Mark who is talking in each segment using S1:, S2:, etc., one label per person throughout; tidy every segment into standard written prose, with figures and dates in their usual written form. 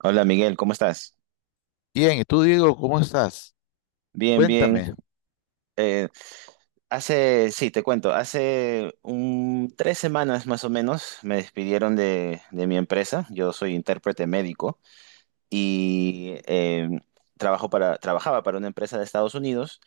S1: Hola Miguel, ¿cómo estás?
S2: Bien, ¿y tú, Diego, cómo estás?
S1: Bien, bien.
S2: Cuéntame.
S1: Eh, Hace, sí, te cuento, hace 3 semanas más o menos me despidieron de mi empresa. Yo soy intérprete médico y trabajo para, trabajaba para una empresa de Estados Unidos,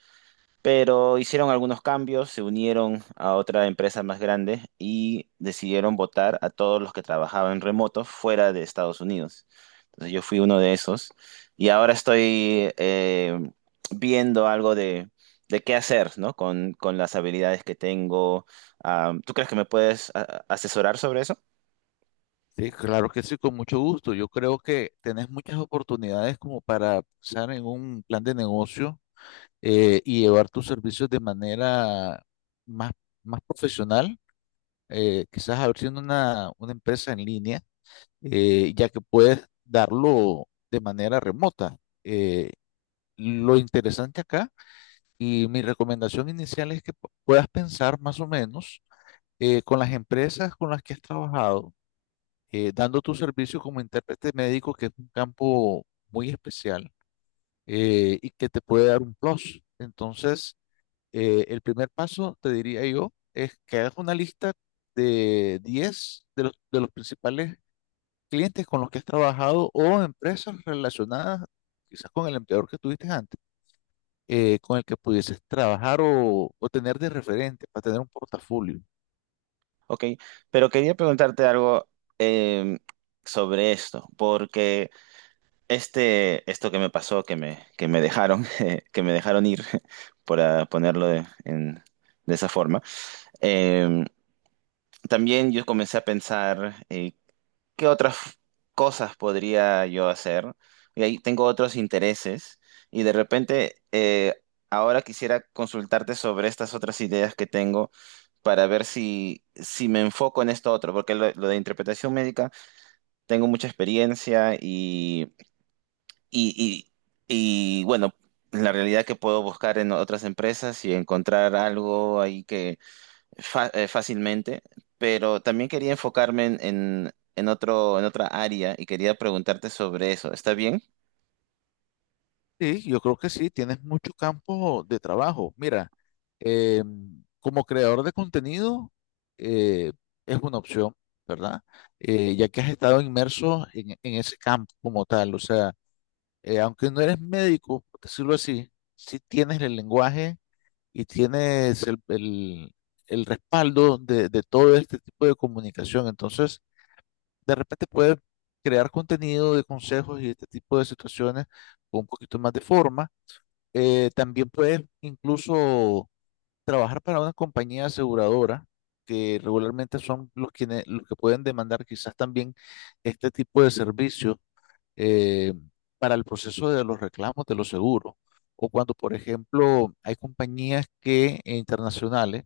S1: pero hicieron algunos cambios, se unieron a otra empresa más grande y decidieron votar a todos los que trabajaban remoto fuera de Estados Unidos. Entonces yo fui uno de esos y ahora estoy viendo algo de qué hacer, ¿no? Con las habilidades que tengo. Ah, ¿tú crees que me puedes asesorar sobre eso?
S2: Sí, claro que sí, con mucho gusto. Yo creo que tenés muchas oportunidades como para pensar en un plan de negocio y llevar tus servicios de manera más, más profesional, quizás abriendo una empresa en línea, ya que puedes darlo de manera remota. Eh, lo interesante acá y mi recomendación inicial es que puedas pensar más o menos con las empresas con las que has trabajado dando tu servicio como intérprete médico, que es un campo muy especial y que te puede dar un plus. Entonces, el primer paso, te diría yo, es que hagas una lista de 10 de los principales clientes con los que has trabajado o empresas relacionadas quizás con el empleador que tuviste antes, con el que pudieses trabajar o tener de referente para tener un portafolio.
S1: Ok, pero quería preguntarte algo, eh, sobre esto, porque... Este, esto que me pasó, que me dejaron, que me dejaron ir, para ponerlo de esa forma, eh, también yo comencé a pensar qué otras cosas podría yo hacer. Y ahí tengo otros intereses y de repente ahora quisiera consultarte sobre estas otras ideas que tengo para ver si, si me enfoco en esto otro, porque lo de interpretación médica tengo mucha experiencia y, y bueno, la realidad que puedo buscar en otras empresas y encontrar algo ahí que fácilmente, pero también quería enfocarme en otro, en otra área y quería preguntarte sobre eso. ¿Está bien?
S2: Sí, yo creo que sí, tienes mucho campo de trabajo. Mira, eh, como creador de contenido, eh, es una opción, ¿verdad? Ya que has estado inmerso en ese campo como tal, o sea, aunque no eres médico, por decirlo así, sí tienes el lenguaje y tienes el respaldo de todo este tipo de comunicación. Entonces, de repente puedes crear contenido de consejos y este tipo de situaciones con un poquito más de forma. También puedes incluso trabajar para una compañía aseguradora, que regularmente son los que pueden demandar quizás también este tipo de servicio eh, para el proceso de los reclamos de los seguros. O cuando, por ejemplo, hay compañías internacionales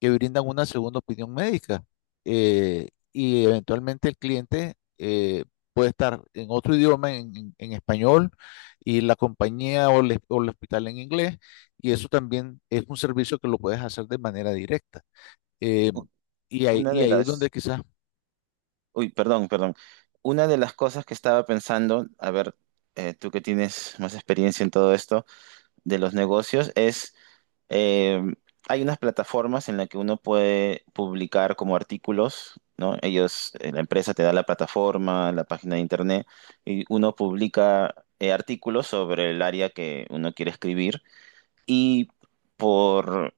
S2: que brindan una segunda opinión médica. Y eventualmente el cliente puede estar en otro idioma, en español, y la compañía o el hospital en inglés, y eso también es un servicio que lo puedes hacer de manera directa. Eh,
S1: U-
S2: y ahí,
S1: Una
S2: y
S1: de
S2: ahí es
S1: las,
S2: donde quizás,
S1: uy, perdón, perdón. Una de las cosas que estaba pensando, a ver, tú que tienes más experiencia en todo esto de los negocios, es, eh, hay unas plataformas en las que uno puede publicar como artículos, ¿no? Ellos, la empresa te da la plataforma, la página de internet, y uno publica artículos sobre el área que uno quiere escribir y por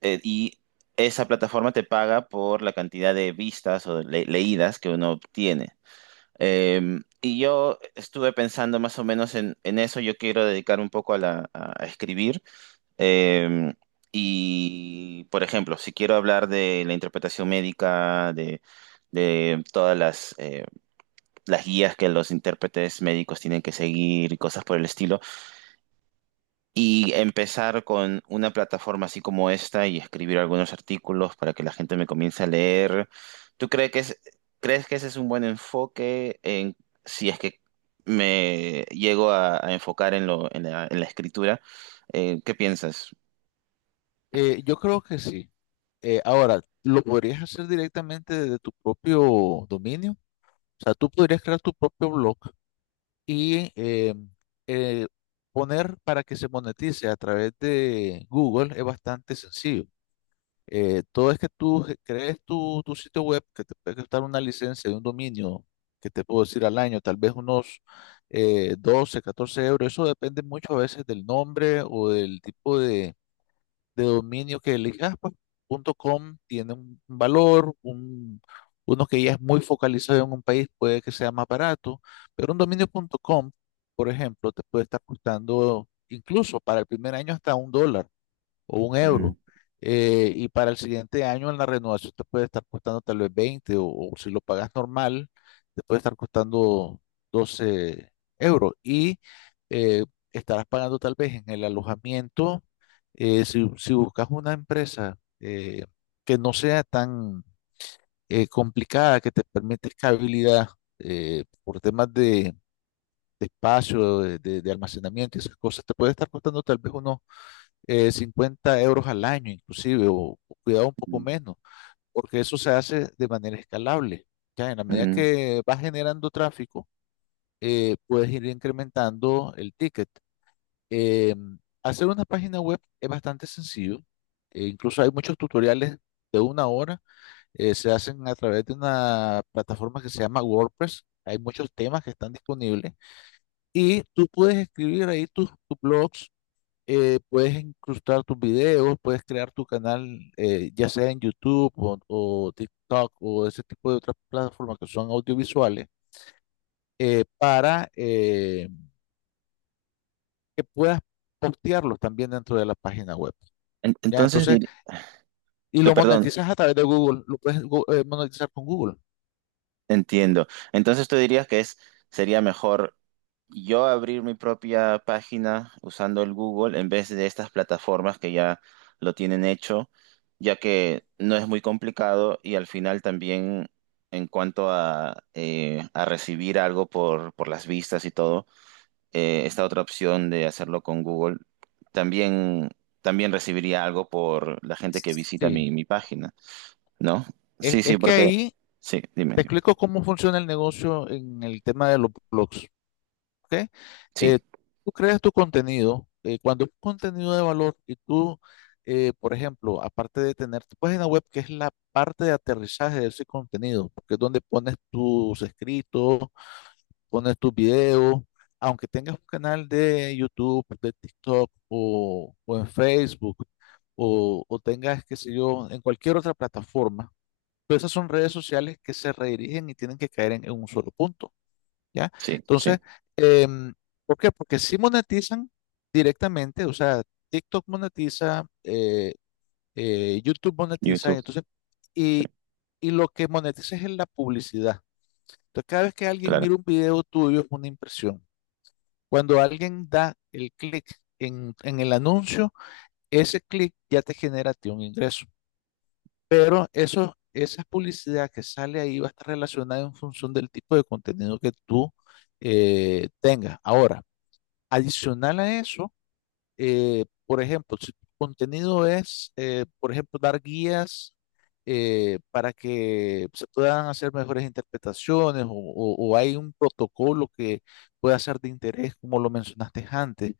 S1: y esa plataforma te paga por la cantidad de vistas o leídas que uno obtiene. Y yo estuve pensando más o menos en eso. Yo quiero dedicar un poco a a escribir. Eh, y, por ejemplo, si quiero hablar de la interpretación médica, de todas las guías que los intérpretes médicos tienen que seguir y cosas por el estilo, y empezar con una plataforma así como esta y escribir algunos artículos para que la gente me comience a leer, ¿tú crees que es, crees que ese es un buen enfoque en, si es que me llego a enfocar en lo, en la escritura? ¿Qué piensas?
S2: yo creo que sí. Ahora, ¿lo podrías hacer directamente desde tu propio dominio? O sea, tú podrías crear tu propio blog y eh, poner para que se monetice a través de Google es bastante sencillo. Todo es que tú crees tu sitio web, que te puede costar una licencia de un dominio, que te puedo decir al año, tal vez unos 12, 14 euros. Eso depende mucho a veces del nombre o del tipo de dominio que elijas, pues punto .com tiene un valor, uno que ya es muy focalizado en un país puede que sea más barato, pero un dominio punto .com, por ejemplo, te puede estar costando incluso para el primer año hasta 1 dólar o un
S1: Mm.
S2: euro. Y para el siguiente año en la renovación te puede estar costando tal vez 20 o si lo pagas normal, te puede estar costando 12 euros. Y eh, estarás pagando tal vez en el alojamiento, si buscas una empresa que no sea tan complicada, que te permite escalabilidad por temas de espacio, de almacenamiento y esas cosas, te puede estar costando tal vez unos 50 euros al año inclusive, o cuidado un poco menos, porque eso se hace de manera escalable. Ya en la medida
S1: Mm.
S2: que vas generando tráfico, puedes ir incrementando el ticket. Eh, hacer una página web es bastante sencillo, incluso hay muchos tutoriales de 1 hora, se hacen a través de una plataforma que se llama WordPress. Hay muchos temas que están disponibles y tú puedes escribir ahí tus blogs. Puedes incrustar tus videos, puedes crear tu canal, ya sea en YouTube o TikTok o ese tipo de otras plataformas que son audiovisuales, para que puedas postearlos también dentro de la página web.
S1: en-
S2: ¿Ya?
S1: Entonces,
S2: Entonces,
S1: dir-
S2: y
S1: eh,
S2: lo
S1: perdón,
S2: monetizas a través de Google, lo puedes monetizar con Google.
S1: entiendo. Entonces tú dirías que es, sería mejor yo abrir mi propia página usando el Google en vez de estas plataformas que ya lo tienen hecho, ya que no es muy complicado y al final también en cuanto a recibir algo por las vistas y todo, esta otra opción de hacerlo con Google también, también recibiría algo por la gente que visita mi,
S2: Sí,
S1: mi página. ¿No?
S2: es,
S1: Sí, sí,
S2: es que
S1: porque...
S2: ahí
S1: Sí, dime,
S2: te
S1: dime.
S2: explico cómo funciona el negocio en el tema de los blogs. ¿Ok?
S1: Sí,
S2: Eh, tú creas tu contenido, cuando es contenido de valor y tú, por ejemplo, aparte de tener tu página web, que es la parte de aterrizaje de ese contenido, porque es donde pones tus escritos, pones tus videos, aunque tengas un canal de YouTube, de TikTok o en Facebook, o tengas, qué sé yo, en cualquier otra plataforma, todas esas son redes sociales que se redirigen y tienen que caer en un solo punto. ¿Ya?
S1: sí, sí.
S2: Entonces, em, ¿por qué? Porque si monetizan directamente, o sea, TikTok monetiza, YouTube monetiza, y
S1: YouTube,
S2: entonces,
S1: sí,
S2: y, y lo que monetiza es en la publicidad. Entonces, cada vez que alguien
S1: claro,
S2: mira un video tuyo es una impresión. Cuando alguien da el clic en el anuncio, ese clic ya te genera a ti un ingreso. Pero eso, esa publicidad que sale ahí va a estar relacionada en función del tipo de contenido que tú tengas. Ahora, adicional a eso, por ejemplo, si tu contenido es, por ejemplo, dar guías para que se puedan hacer mejores interpretaciones o hay un protocolo que pueda ser de interés, como lo mencionaste antes.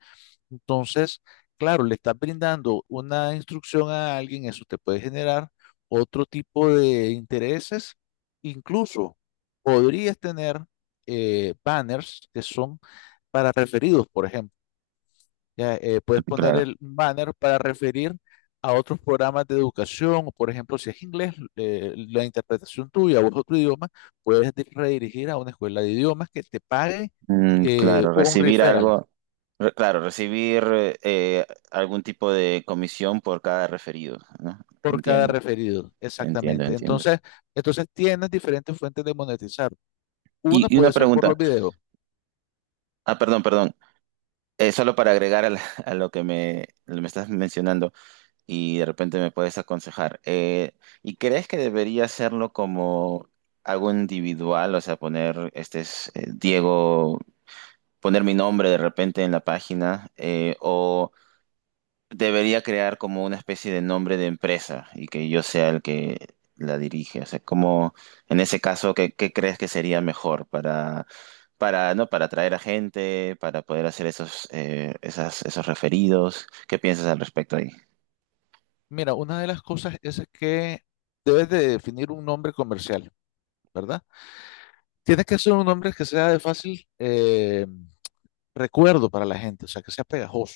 S2: Entonces, claro, le estás brindando una instrucción a alguien, eso te puede generar otro tipo de intereses. Incluso podrías tener banners que son para referidos, por ejemplo. Ya, puedes poner
S1: claro.
S2: el banner para referir a otros programas de educación, o por ejemplo, si es inglés, la interpretación tuya o es otro idioma, puedes redirigir a una escuela de idiomas que te pague
S1: Mm, claro,
S2: un
S1: recibir
S2: referral
S1: algo, claro, recibir, algún tipo de comisión por cada referido, ¿no?
S2: por cada
S1: Entiendo,
S2: referido,
S1: entiendo,
S2: exactamente.
S1: entiendo.
S2: Entonces, tienes diferentes fuentes de monetizar. Una
S1: Y una
S2: puede ser por los
S1: pregunta,
S2: videos.
S1: ah, perdón, perdón, solo para agregar a, a lo que me estás mencionando. Y de repente me puedes aconsejar. ¿Y crees que debería hacerlo como algo individual? O sea, poner, este es, Diego, poner mi nombre de repente en la página, o debería crear como una especie de nombre de empresa y que yo sea el que la dirige. O sea, como en ese caso, ¿qué, qué crees que sería mejor para... Para, ¿no?, para atraer a gente, para poder hacer esos, esas, esos referidos. ¿Qué piensas al respecto ahí?
S2: Mira, una de las cosas es que debes de definir un nombre comercial, ¿verdad? Tienes que ser un nombre que sea de fácil recuerdo para la gente, o sea, que sea pegajoso.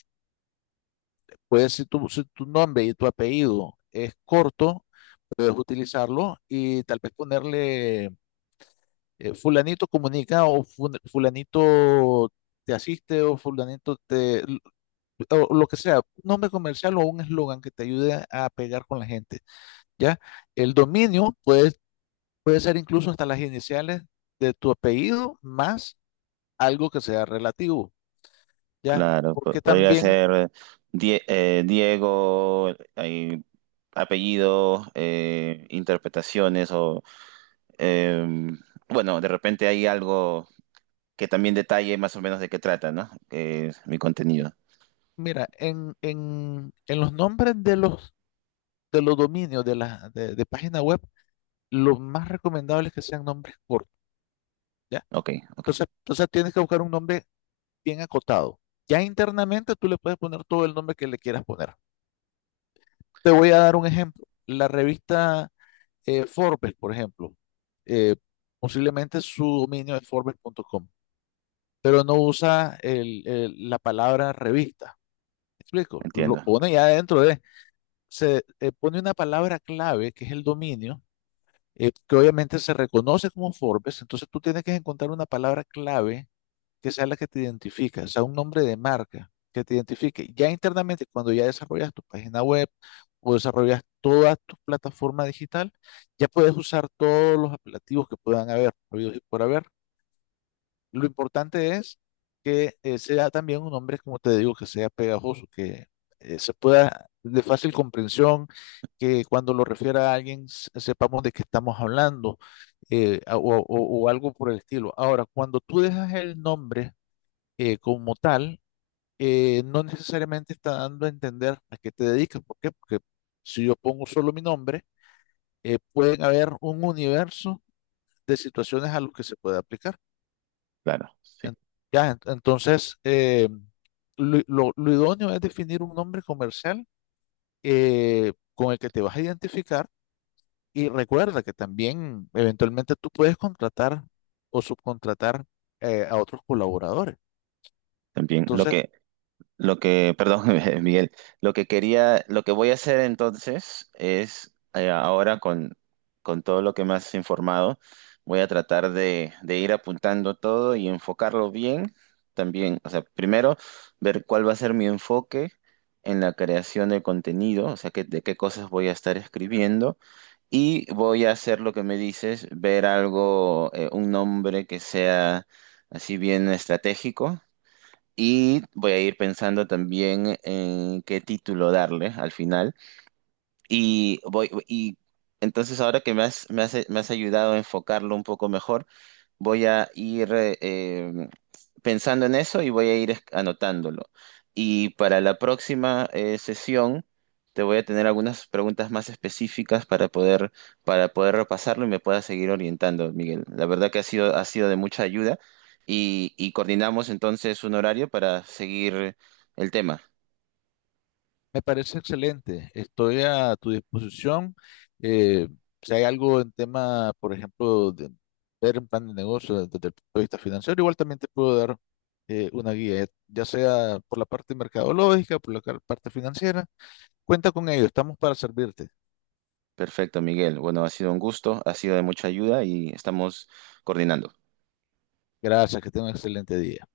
S2: Puedes, si tu nombre y tu apellido es corto, puedes utilizarlo y tal vez ponerle fulanito comunica o fulanito te asiste o fulanito te, o lo que sea, un nombre comercial o un eslogan que te ayude a pegar con la gente, ¿ya? El dominio puede ser incluso hasta las iniciales de tu apellido más algo que sea relativo, ¿ya?
S1: Claro,
S2: Porque
S1: podría
S2: también.
S1: ser Diego, hay apellidos, interpretaciones o, eh, bueno, de repente hay algo que también detalle más o menos de qué trata, ¿no? Que es mi contenido.
S2: Mira, en los nombres de los dominios de página web, lo más recomendable es que sean nombres cortos, ¿ya?
S1: Ok, ok,
S2: Entonces, tienes que buscar un nombre bien acotado. Ya internamente tú le puedes poner todo el nombre que le quieras poner. Te voy a dar un ejemplo. La revista Forbes, por ejemplo, eh, posiblemente su dominio es forbes.com, pero no usa la palabra revista. ¿Me explico? Lo
S1: entiendo.
S2: pone ya dentro de. Se pone una palabra clave que es el dominio, que obviamente se reconoce como Forbes, entonces tú tienes que encontrar una palabra clave que sea la que te identifica, o sea, un nombre de marca que te identifique. Ya internamente, cuando ya desarrollas tu página web o desarrollas toda tu plataforma digital, ya puedes usar todos los apelativos que puedan haber, habidos y por haber. Lo importante es que sea también un hombre, como te digo, que sea pegajoso, que se pueda de fácil comprensión, que cuando lo refiera a alguien sepamos de qué estamos hablando, eh, a- o, o- o algo por el estilo. Ahora, cuando tú dejas el nombre como tal, no necesariamente está dando a entender a qué te dedicas. ¿Por qué? Porque si yo pongo solo mi nombre, pueden haber un universo de situaciones a los que se puede aplicar.
S1: Claro, sí.
S2: En- ya, entonces, lo idóneo es definir un nombre comercial con el que te vas a identificar y recuerda que también eventualmente tú puedes contratar o subcontratar a otros colaboradores.
S1: También lo
S2: Entonces,
S1: que, lo que, perdón, Miguel, lo que quería, lo que voy a hacer entonces es, ahora con todo lo que me has informado, voy a tratar de ir apuntando todo y enfocarlo bien también. O sea, primero, ver cuál va a ser mi enfoque en la creación de contenido, o sea, de qué cosas voy a estar escribiendo. Y voy a hacer lo que me dices, ver algo, un nombre que sea así bien estratégico y voy a ir pensando también en qué título darle al final. Y voy, y entonces ahora que me has, me has, me has ayudado a enfocarlo un poco mejor. Voy a ir, pensando en eso y voy a ir anotándolo. Y para la próxima, sesión te voy a tener algunas preguntas más específicas para poder repasarlo y me puedas seguir orientando, Miguel. La verdad que ha sido de mucha ayuda y coordinamos entonces un horario para seguir el tema.
S2: me parece excelente. Estoy a tu disposición. Eh, si hay algo en tema, por ejemplo, de ver un plan de negocio desde el punto de vista financiero, igual también te puedo dar una guía, ya sea por la parte mercadológica, por la parte financiera. Cuenta con ello, estamos para servirte.
S1: Perfecto, Miguel. Bueno, ha sido un gusto, ha sido de mucha ayuda y estamos coordinando.
S2: Gracias, que tenga un excelente día.